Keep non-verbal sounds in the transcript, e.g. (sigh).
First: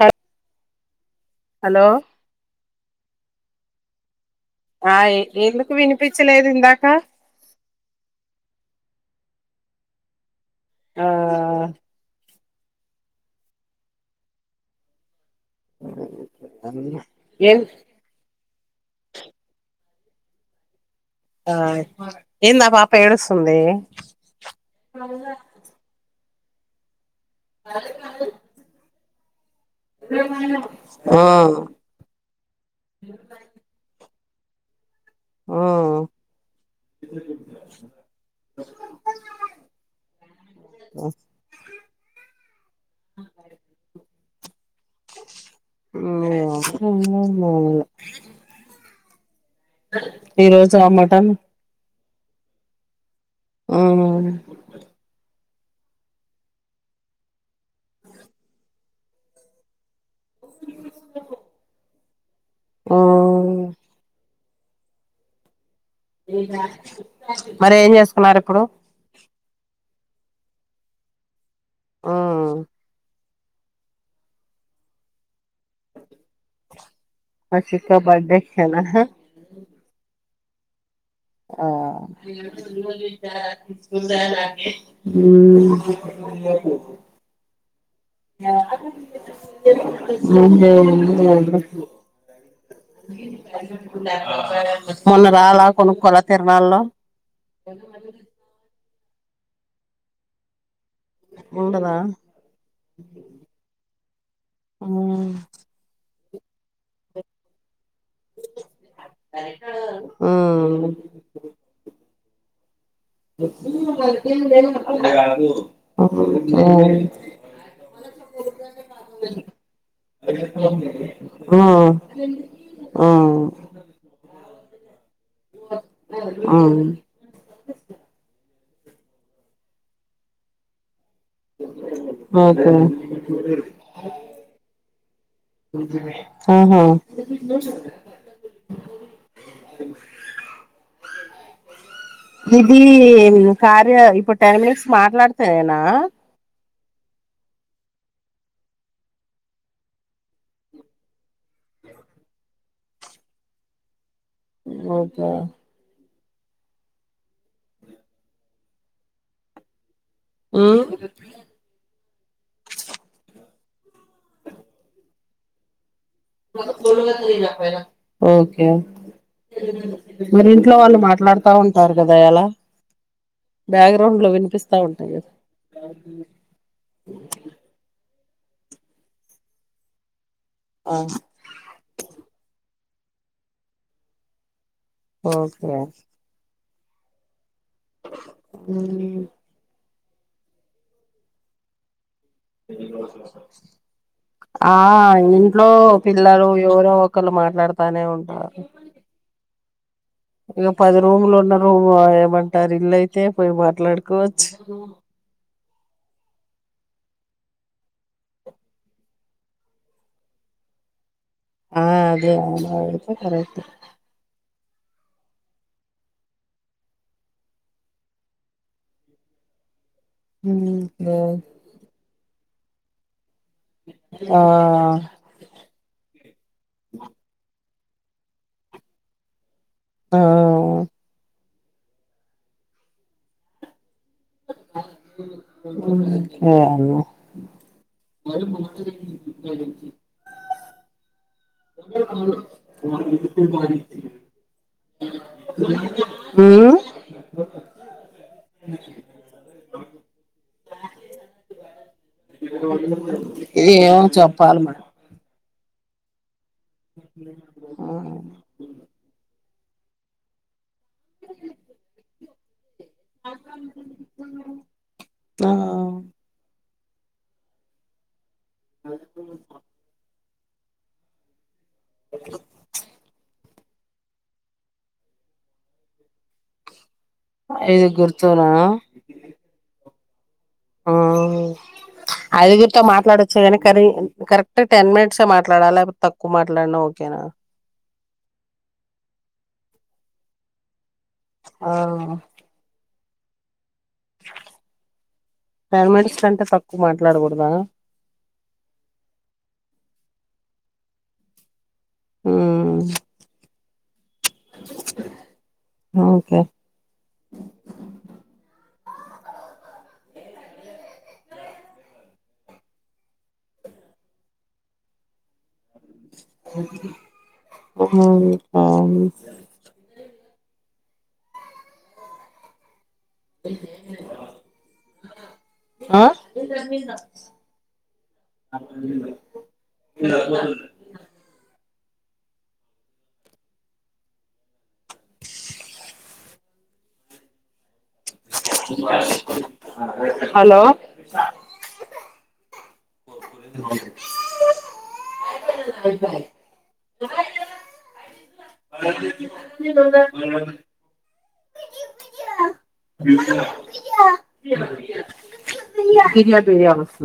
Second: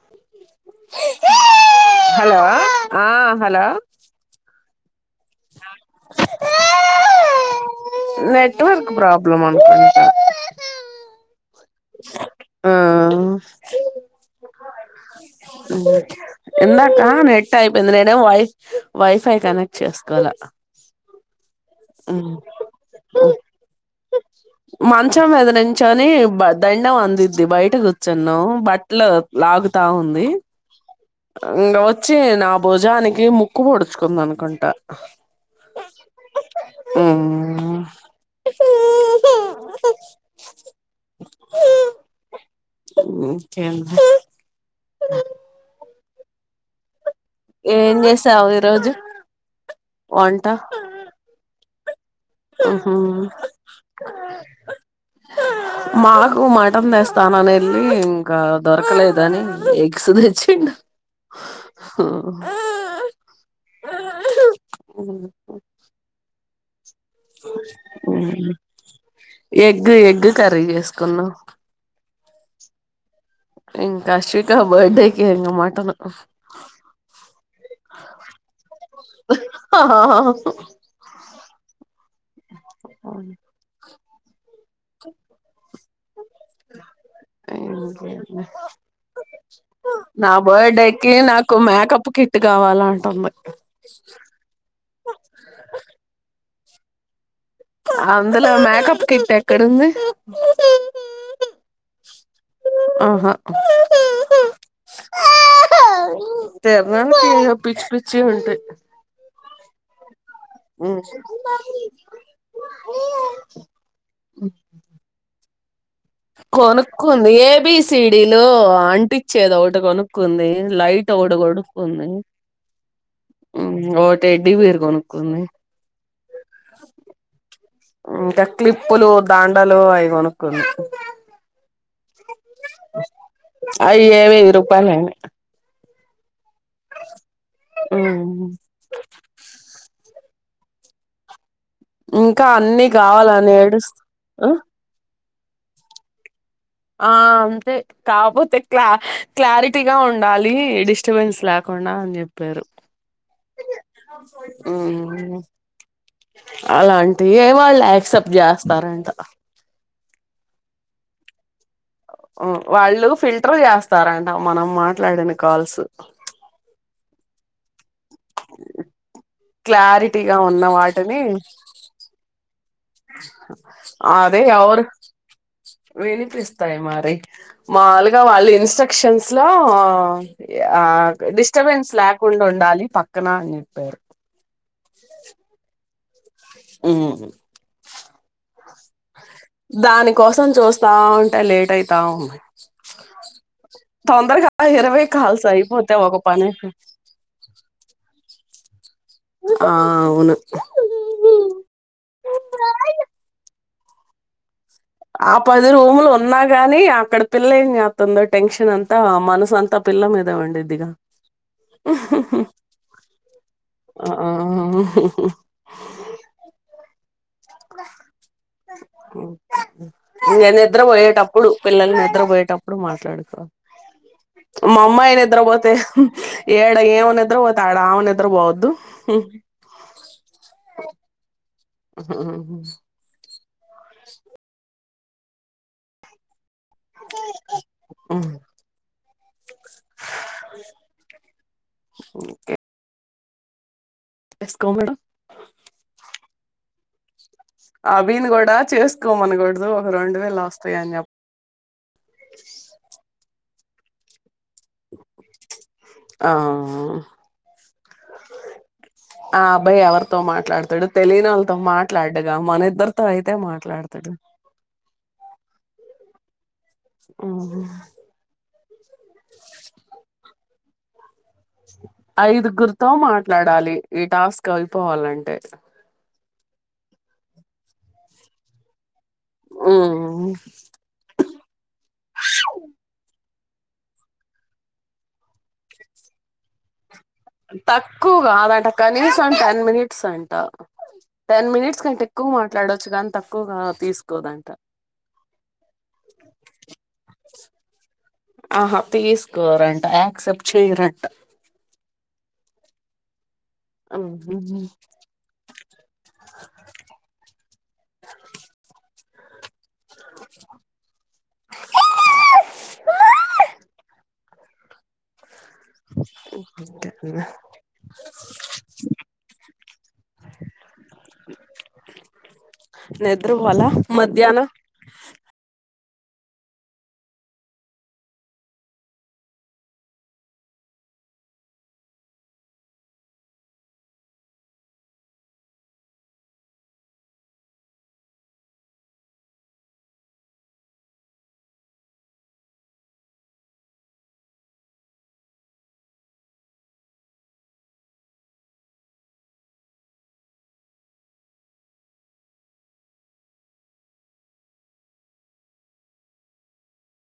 హల్ hello (unintelligible) hello ఆ hello ఆ ఎ ఎందుకు వినిపించలేదు ఇందాకా. లో (unintelligible) మంటంటా ఆ ఆ సట్ ఆ మ్ (unintelligible) మ్ ఇందాక నెట్ ఏం అయిపోయింది నేనేం వైఫ్ వైఫై కనెక్ చేసుకోవాల ఆ ఏంద ఆ పాప ఏడుస్తుంది. మంచం ఎదురించని బ దండం అందింది ది బయట కూర్చొన్నం బట్లు లాగుతా ఉంది ఆ ఇంగ వచ్చి నా భుజానికి ముక్కు ముడుచుకుందాను. కొంట ఉ ఉమ్ (unintelligible) (unintelligible) ఇంకేంది (unintelligible) ఆ ఏం చేసావు ఈ రోజు. ఈ రోజు ఆ మటన్ ఆహా ఆ (unintelligible) మాకు మటన్ తెస్తానని వెళ్ళి ఇంకా దొరకలేద అని ఎగ్స్ తెచ్చిండు. ఆ (unintelligible) ఇందా మరి ఏం చేసుకున్నారు ఇప్పుడు ఎగ్ ఎగ్ కర్రీ చేసుకున్నాం. ఆ ఇంక కాశవిిక బర్త్డేకి వెళ్లినం మటను మా చిక్క బర్త్డే కదా ఆ హ్మ్ పో నా బర్త్డేకి నాకు మేకప్ కిట్ కావాల అంటుంది మొన్న రాళ కొను కొలా తె నళ్ళ అందులో మేకప్ కిట్ ఎక్కడుంది ఉండదా ఆహా హ్మ్ తీర్ణలకి పిచ్ పిచ్ చ్చీ ఉంటయి మ కొనుక్కుంది ఏబిసిడీ లు అంటిచ్చేది ఒకటి కొనుక్కుంది లైట్ ఒకటి ఉమ్ కొనుక్కుంది ఆ హ్మ్ ఒకటి బి వేర్ కొను కొన్ని హ్మ్ ఇంకా క్లిప్పులు దాండాలు ఆయి కొనుకుంది ఓకే అయ ఏవి రూపాయ అయినయ్ హహా హ్మ్ ఇంకా ఇది అన్ని కావాలని (unintelligible) ఇప్పుడు ఏడుస్తూ టెన్ మినిట్స్ మాట్లాడు తేనా ఆ అంతే కాపోతే క్లా క్లారిటీగా ఉండాలి డిస్టర్బెన్స్ లేకుండా అని చెప్పారు ఓకే హ్మ్ అలాంటి ఏ వాళ్ళు యాక్సెప్ట్ చేస్తారంట హ్మ్ వాళ్ళు ఫిల్టర్ చేస్తారంట మనం మాట్లాడిన కాల్సు ఒక ఫోన్ గాని చేయలే అనా ఓకే క్లారిటీగా మరి ఉన్న ఇంట్లో వాళ్ళు వాటిని మాట్లాడుతా ఉంటారు కదా ఎలా బ్యాక్గ్రౌండ్ లో అదే వినిపిస్తా రు ఉంటాయి కదా వినిపిస్తాయి మరి మాల ఇకా వాళ్ళు ఇన్స్ట్రక్షన్స్ లో ఆ డిస్టర్బెన్స్ లేకుండా ఉండాలి పక్కన అని చెప్పారు ఓకే ఆ అ దాని కోసం చూస్తా ఉంటేయి లేట్ అయితావు ఆ ఇరవై కాల్స్ ఇంట్లో అయిపోతే ఒక పని పిల్లలు ఎవరో ఒకరుు మాట్లాడుతానే ఉంటారు ఆ అవును ఇక పది రూములు ఉన్న రూమ్ ఏమంటారు ఇల్లుయితే పోయి మ మాట్లాడుకోవచ్చు ఆ పదిరుములు అన్నా గాని అక్కడ పిల్ల అతంద టెన్షన్ అంతా ఆ మనసు అంతా పిల్ల మీదవ అండి ఇదిగా ఆ అదే అ అతే కరట్ ఉ నేను నిద్ర కరెక్ట్ పోయేటప్పుడు పిల్లలు నిద్ర పోయేటప్పుడు ఎప్పుడు మాట్లాడుకోవ ఏమో మా అమ్మాయినిద్ర పోతే ఏడు ఏనిద్ర పోతే డా అవన ఎత్రరు బాద్దు అ అ ఉ మ్ ఆ అన్ (unintelligible) (inaudible) (inaudible) (unintelligible) మ్ అ వీణ్ణి కూడా చేస్కోమనకూడదు ఒక రెండు వేలొస్తాయన్ చెప్ ఇది ఏమో చెప్పాలి మరి ఆ ఆ ఆబ్బాయి ఎవరితో మాట్లాడతాడు తెలియనోళ్లతో మాట్లాడ్ ద మనిద్దర్ ఆ అవును (inaudible) ఐదుగుర్తొ మాట్లాడ డాలి ఈ టాస్క్ అయిపోవాలంటే ఐద్గుర్తోనా ఆ సరెగని కరి కరెక్ట్గా టెన్ మినిట్సే మాట్లాడాల లేక్ తక్కువ మాట్లాడిన ఓ తక్కుగాదట కనీసం టెన్ మినిట్ సంట టెన్ ఆ మినిట్స్ కంటెక్కువ మాట్లాడొచ్చు కాం తక్కువ్గా తీస్కోదంట టెన్ మినిట్స్ కంటే తక్కువ మాట్లాడకూడదా అహ తీస్కోరంట యాక్సెప్ట్ చెయ్రంట మ్మ్ ఆమ్ ఓకే (inaudible) ఉమ్ అవును (inaudible) నిద్ర పోలా మధ్యాహ్నమ్ ఆ హలో (inaudible) (unintelligible) పెయా పెయా వస్తు